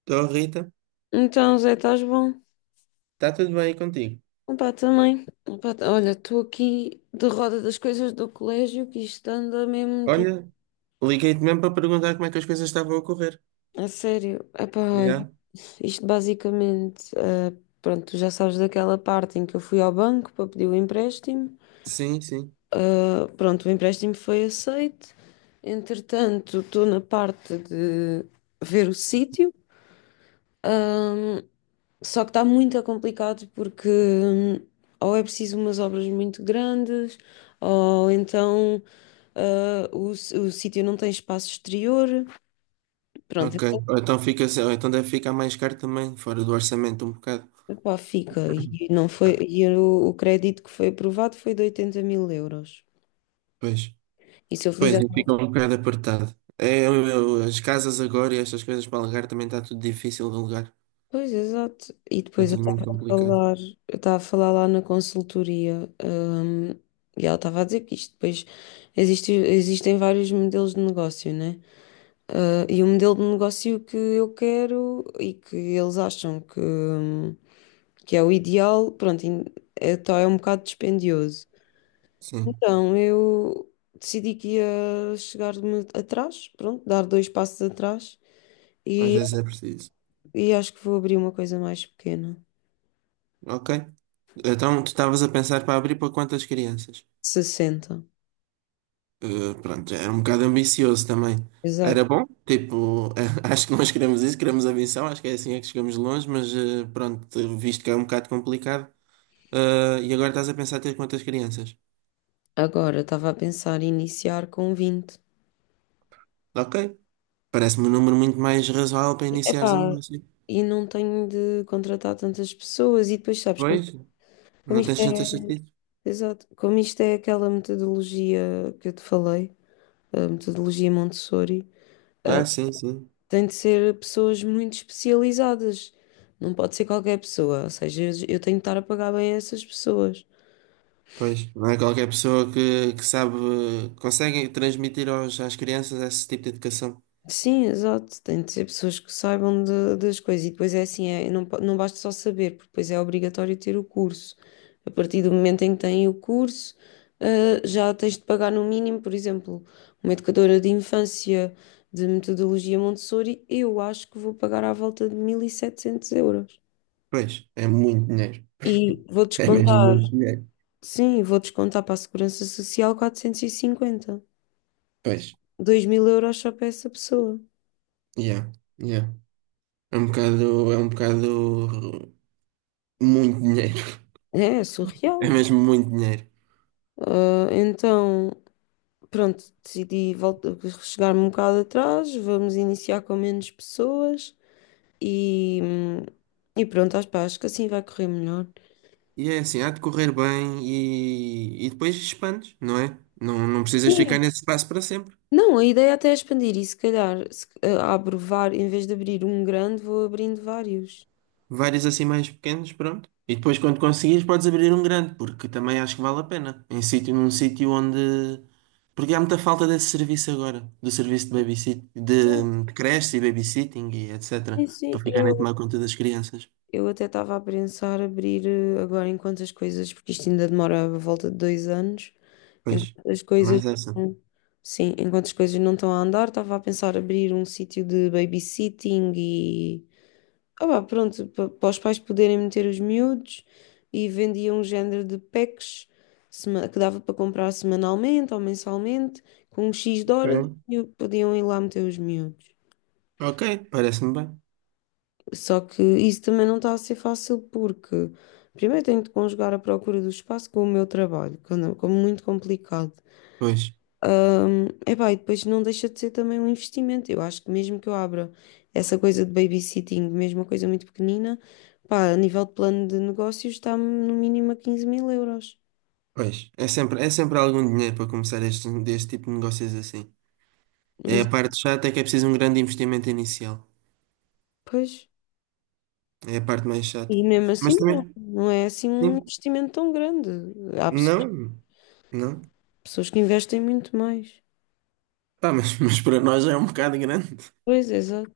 Estou, Rita. Então, Zé, estás bom? Está tudo bem aí contigo? Opa, também. Opa, olha, estou aqui de roda das coisas do colégio que isto anda mesmo de... Olha, liguei-te mesmo para perguntar como é que as coisas estavam a ocorrer. A sério. Epá, olha, Yeah. isto basicamente, pronto, tu já sabes daquela parte em que eu fui ao banco para pedir o empréstimo. Sim, sim. Pronto, o empréstimo foi aceito. Entretanto, estou na parte de ver o sítio. Só que está muito complicado porque ou é preciso umas obras muito grandes, ou então o sítio não tem espaço exterior. Pronto, Ok. então Ou então fica, ou então deve ficar mais caro também, fora do orçamento um bocado. epá, fica. E, não foi, Ah, e o crédito que foi aprovado foi de 80 mil euros. pois. E se eu Pois, fizer. e fica um bocado apertado. É, as casas agora e estas coisas para alugar também está tudo difícil de alugar. Pois, exato. E Está depois eu tudo estava muito a complicado. falar, eu estava a falar lá na consultoria, e ela estava a dizer que isto depois existem vários modelos de negócio, né? E o modelo de negócio que eu quero e que eles acham que é o ideal, pronto, é, tá, é um bocado dispendioso. Sim, Então eu decidi que ia chegar-me atrás, pronto, dar dois passos atrás às e, vezes é preciso. e acho que vou abrir uma coisa mais pequena, Ok. Então, tu estavas a pensar para abrir para quantas crianças? 60. Pronto, é um bocado ambicioso também. Exato. Era bom, tipo, acho que nós queremos isso, queremos a acho que é assim é que chegamos longe, mas pronto, visto que é um bocado complicado, e agora estás a pensar ter quantas crianças? Agora estava a pensar em iniciar com 20. Ok, parece-me um número muito mais razoável para E, iniciares um epá, negócio. e não tenho de contratar tantas pessoas e depois sabes como, Pois, como não isto tens é. tantas estatísticas? Exato. Como isto é aquela metodologia que eu te falei, a metodologia Montessori, eh, Ah, sim, sim. tem de ser pessoas muito especializadas. Não pode ser qualquer pessoa. Ou seja, eu tenho de estar a pagar bem a essas pessoas. Pois, não é qualquer pessoa que sabe, consegue transmitir aos, às crianças esse tipo de educação. Sim, exato. Tem de ser pessoas que saibam das coisas. E depois é assim, é, não, não basta só saber, porque depois é obrigatório ter o curso. A partir do momento em que têm o curso, já tens de pagar no mínimo, por exemplo, uma educadora de infância de metodologia Montessori, eu acho que vou pagar à volta de 1.700 euros. Pois, é muito dinheiro. E vou É mesmo descontar, muito dinheiro. sim, vou descontar para a Segurança Social 450, Pois, 2.000 euros só para essa pessoa. yeah. Yeah. É um bocado muito dinheiro. É, é É surreal. mesmo muito dinheiro. Então. Pronto, decidi voltar chegar-me um bocado atrás, vamos iniciar com menos pessoas e, e pronto, acho, pá, acho que assim vai correr melhor. E é assim, há de correr bem e depois expandes, não é? Não, não precisas Sim. ficar nesse espaço para sempre. Não, a ideia até é expandir e se calhar se, em vez de abrir um grande, vou abrindo vários. Vários assim mais pequenos, pronto. E depois quando conseguires podes abrir um grande, porque também acho que vale a pena. Num sítio onde. Porque há muita falta desse serviço agora, do serviço de babysit, Sim, de creche e babysitting e sim, etc. Para sim. ficarem a tomar Eu, conta das crianças. Eu até estava a pensar abrir agora enquanto as coisas, porque isto ainda demora a volta de 2 anos, Pois, enquanto as coisas, mais essa. sim, enquanto as coisas não estão a andar, estava a pensar abrir um sítio de babysitting e, pá, pronto, para os pais poderem meter os miúdos e vendia um género de packs que dava para comprar semanalmente ou mensalmente, com um X de horas Ok. e podiam ir lá meter os miúdos. Ok, parece-me bem. Só que isso também não está a ser fácil porque primeiro tenho de conjugar a procura do espaço com o meu trabalho, que como muito complicado. Pois, Epá, e depois não deixa de ser também um investimento. Eu acho que mesmo que eu abra essa coisa de babysitting, mesmo uma coisa muito pequenina, pá, a nível de plano de negócios está-me no mínimo a 15.000 euros. pois. É sempre algum dinheiro para começar deste tipo de negócios assim. É Mas, a parte chata, é que é preciso um grande investimento inicial. pois. É a parte mais chata. E mesmo assim Mas também, não é assim um sim, investimento tão grande. Há pessoas não, não. Que investem muito mais. Pá, mas, mas para nós é um bocado grande. Pois, exato.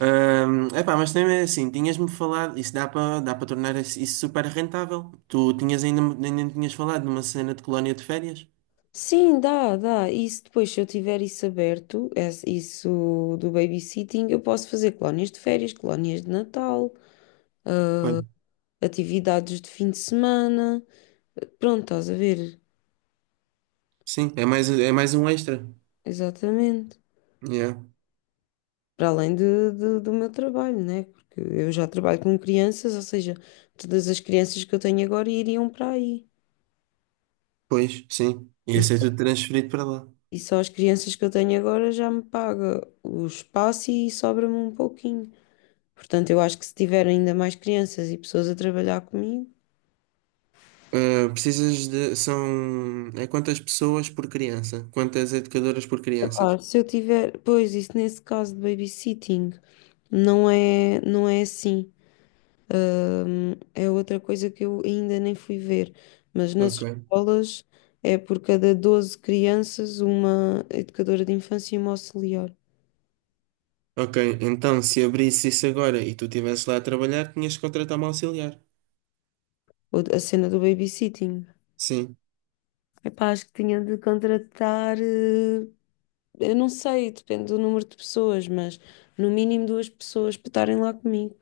Epá, mas também é assim, tinhas-me falado, isso dá para tornar isso super rentável. Tu tinhas ainda me tinhas falado numa cena de colónia de férias? Sim, dá, dá. Isso depois, se eu tiver isso aberto, isso do babysitting, eu posso fazer colónias de férias, colónias de Natal, Foi. atividades de fim de semana. Pronto, estás a ver? Sim, é mais um extra. Exatamente. Yeah. Para além de, do meu trabalho, né? Porque eu já trabalho com crianças, ou seja, todas as crianças que eu tenho agora iriam para aí. Pois, sim. E, Ia ser tudo transferido para lá. e só as crianças que eu tenho agora já me paga o espaço e sobra-me um pouquinho. Portanto, eu acho que se tiver ainda mais crianças e pessoas a trabalhar comigo. Ah, precisas de. São. É quantas pessoas por criança? Quantas educadoras por criança? Se eu tiver, pois isso nesse caso de babysitting não é assim. É outra coisa que eu ainda nem fui ver, mas nas Ok, escolas é por cada 12 crianças uma educadora de infância e uma auxiliar. ok. Então, se abrisse isso agora e tu estivesse lá a trabalhar, tinhas que contratar uma auxiliar. Ou a cena do babysitting. Sim, Epá, acho que tinha de contratar, eu não sei, depende do número de pessoas, mas no mínimo 2 pessoas para estarem lá comigo.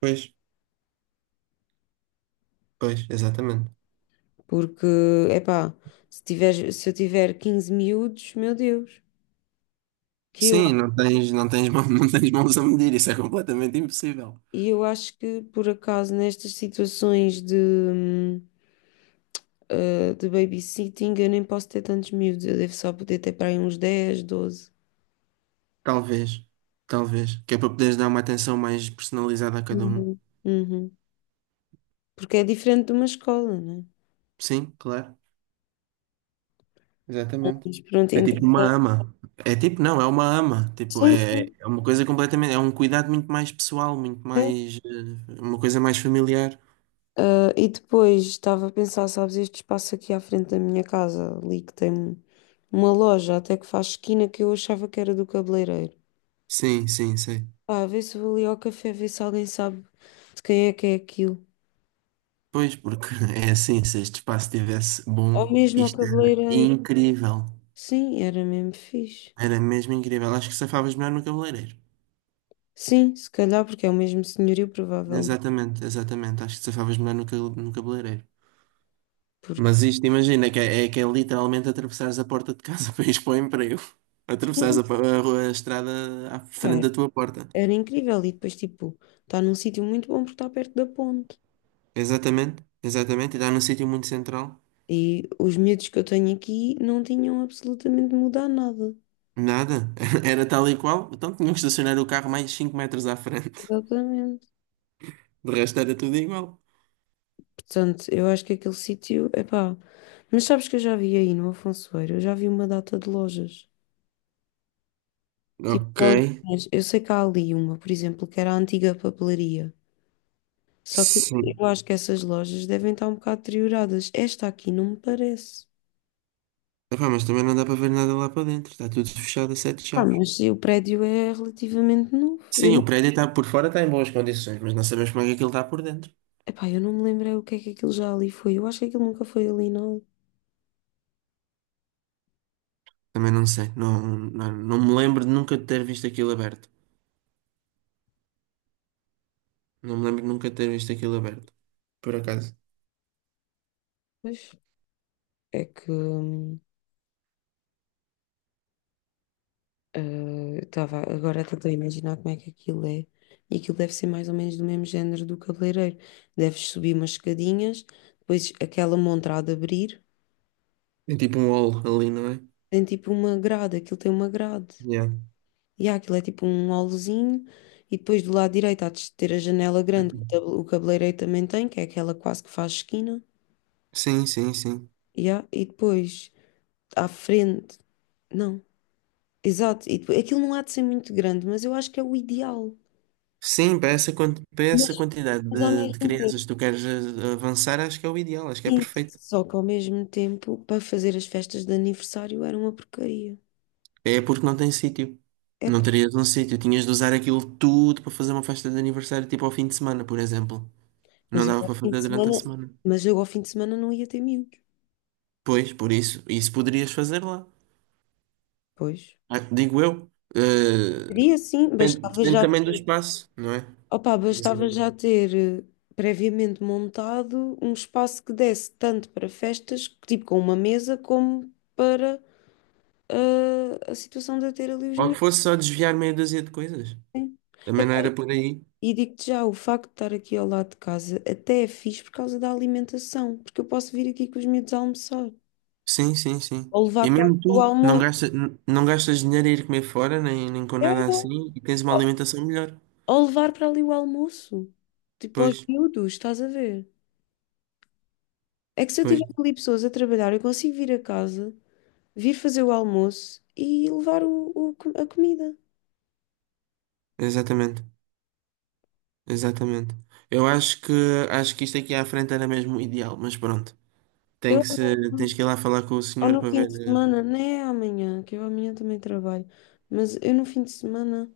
pois, pois, exatamente. Porque, epá, se tiver, se eu tiver 15 miúdos, meu Deus, que eu, Sim, não tens, não tens mãos a medir, isso é completamente impossível. e eu acho que por acaso nestas situações de, de babysitting eu nem posso ter tantos miúdos, eu devo só poder ter para aí uns 10 12. Talvez, talvez, que é para poderes dar uma atenção mais personalizada a cada um. Uhum. Uhum. Porque é diferente de uma escola, né? Sim, claro, exatamente. Mas pronto, É então. tipo uma ama. É tipo, não, é uma ama. Tipo, Sim, é, sim, é uma coisa completamente, é um cuidado muito mais pessoal, muito sim. mais, uma coisa mais familiar. E depois estava a pensar, sabes, este espaço aqui à frente da minha casa, ali que tem uma loja até que faz esquina que eu achava que era do cabeleireiro. Sim, sim, sim. Pá, vê se vou ali ao café, ver se alguém sabe de quem é que é aquilo. Pois, porque é assim, se este espaço estivesse bom, Ou mesmo ao isto era cabeleireiro. incrível. Sim, era mesmo fixe. Era mesmo incrível. Acho que safavas melhor no cabeleireiro. Sim, se calhar porque é o mesmo senhorio, provavelmente. Exatamente, exatamente. Acho que safavas melhor no cabeleireiro. Porque Mas isto, imagina, é que é literalmente atravessares a porta de casa para ir para o emprego. Atravessares sim, a, pa- a rua- a estrada à frente era, da tua porta. era incrível. E depois, tipo, está num sítio muito bom porque está perto da ponte. Exatamente, exatamente. E dá num sítio muito central. E os medos que eu tenho aqui não tinham absolutamente de mudar nada. Nada. Era tal e qual. Então tinham que estacionar o carro mais 5 metros à frente. Exatamente. De resto era tudo igual. Portanto, eu acho que aquele sítio, é pá. Mas sabes que eu já vi aí no Afonso eu já vi uma data de lojas. Tipo, Ok. lojinhas. Eu sei que há ali uma, por exemplo, que era a antiga papelaria. Só que Sim. eu acho que essas lojas devem estar um bocado deterioradas. Esta aqui não me parece. Epá, mas também não dá para ver nada lá para dentro. Está tudo fechado a sete chaves. Mas o prédio é relativamente novo. Eu Sim, o não, prédio está por fora está em boas condições, mas não sabemos como é que aquilo está por dentro. epá, eu não me lembrei o que é que aquilo já ali foi. Eu acho que aquilo nunca foi ali, não. Também não sei. Não, não, não me lembro de nunca ter visto aquilo aberto. Não me lembro de nunca ter visto aquilo aberto. Por acaso. Pois é que eh, eu estava agora a tentar imaginar como é que aquilo é. E aquilo deve ser mais ou menos do mesmo género do cabeleireiro. Deves subir umas escadinhas, depois aquela montra há de abrir. É tipo um hall ali, não é? Tem tipo uma grade, aquilo tem uma grade. Yeah. E há, aquilo é tipo um holozinho. E depois do lado direito há de ter a janela grande, que o o cabeleireiro também tem, que é aquela quase que faz esquina. Sim, sim, sim. E, há, e depois à frente. Não, exato. E depois, aquilo não há de ser muito grande, mas eu acho que é o ideal. Sim, para Mas, essa quantidade mas ao de mesmo crianças tempo. que tu queres avançar, acho que é o ideal, acho que é Sim, perfeito. só que ao mesmo tempo, para fazer as festas de aniversário era uma porcaria. É porque não tem sítio. Não Epá, terias um sítio. Tinhas de usar aquilo tudo para fazer uma festa de aniversário, tipo ao fim de semana, por exemplo. mas Não eu dava ao para fim fazer de durante semana, a semana. mas eu ao fim de semana não ia ter miúdos. Pois, por isso, isso poderias fazer lá. Pois. Ah, digo eu. Seria sim, depende, bastava depende já também do ter, espaço, não é? opa, Não bastava já sabemos. ter eh, previamente montado um espaço que desse tanto para festas, tipo com uma mesa, como para a situação de eu ter ali os Ou que miúdos. fosse só desviar meia dúzia de coisas. Né? Também não Epá, era por aí. e digo-te já, o facto de estar aqui ao lado de casa até é fixe por causa da alimentação, porque eu posso vir aqui com os meus almoçar, Sim, sim, sim. ou levar E para ali mesmo o tu não almoço, gastas, não gastas dinheiro a ir comer fora, nem com é, nada é. assim, e tens uma alimentação melhor. Ou levar para ali o almoço, tipo aos Pois, miúdos, estás a ver? É que se eu pois, tiver ali pessoas a trabalhar, eu consigo vir a casa. Vir fazer o almoço e levar o, a comida. exatamente. Exatamente. Eu acho que isto aqui à frente era mesmo o ideal, mas pronto. Tem Eu, que ser, tens que ir lá falar com o ou senhor no para fim ver. de semana, nem é amanhã, que eu amanhã também trabalho, mas eu no fim de semana,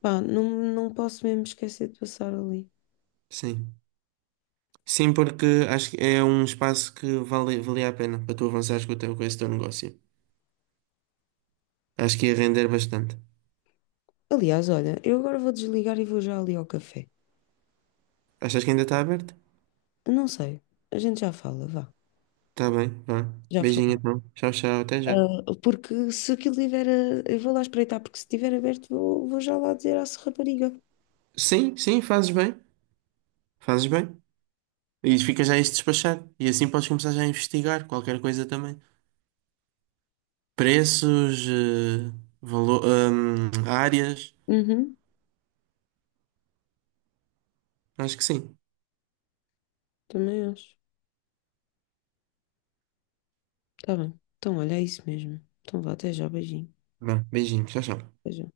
pá, não, não posso mesmo esquecer de passar ali. Sim. Sim, porque acho que é um espaço que valia a pena para tu avançares com com esse teu negócio. Acho que ia render bastante. Aliás, olha, eu agora vou desligar e vou já ali ao café. Achas que ainda está aberto? Eu não sei, a gente já fala, vá, Está bem, vá. já Beijinho fala. então. Tchau, tchau, até já. Porque se aquilo estiver, eu vou lá espreitar, porque se estiver aberto, vou já lá dizer à rapariga. Sim, sim, fazes bem. Fazes bem. E fica já isto despachado. E assim podes começar já a investigar qualquer coisa também. Preços, áreas. Uhum, Acho que sim. também acho. Tá bem. Então, olha, é isso mesmo. Então, vá, até já, beijinho. Tá bom, beijinho, tchau, tchau. Até já.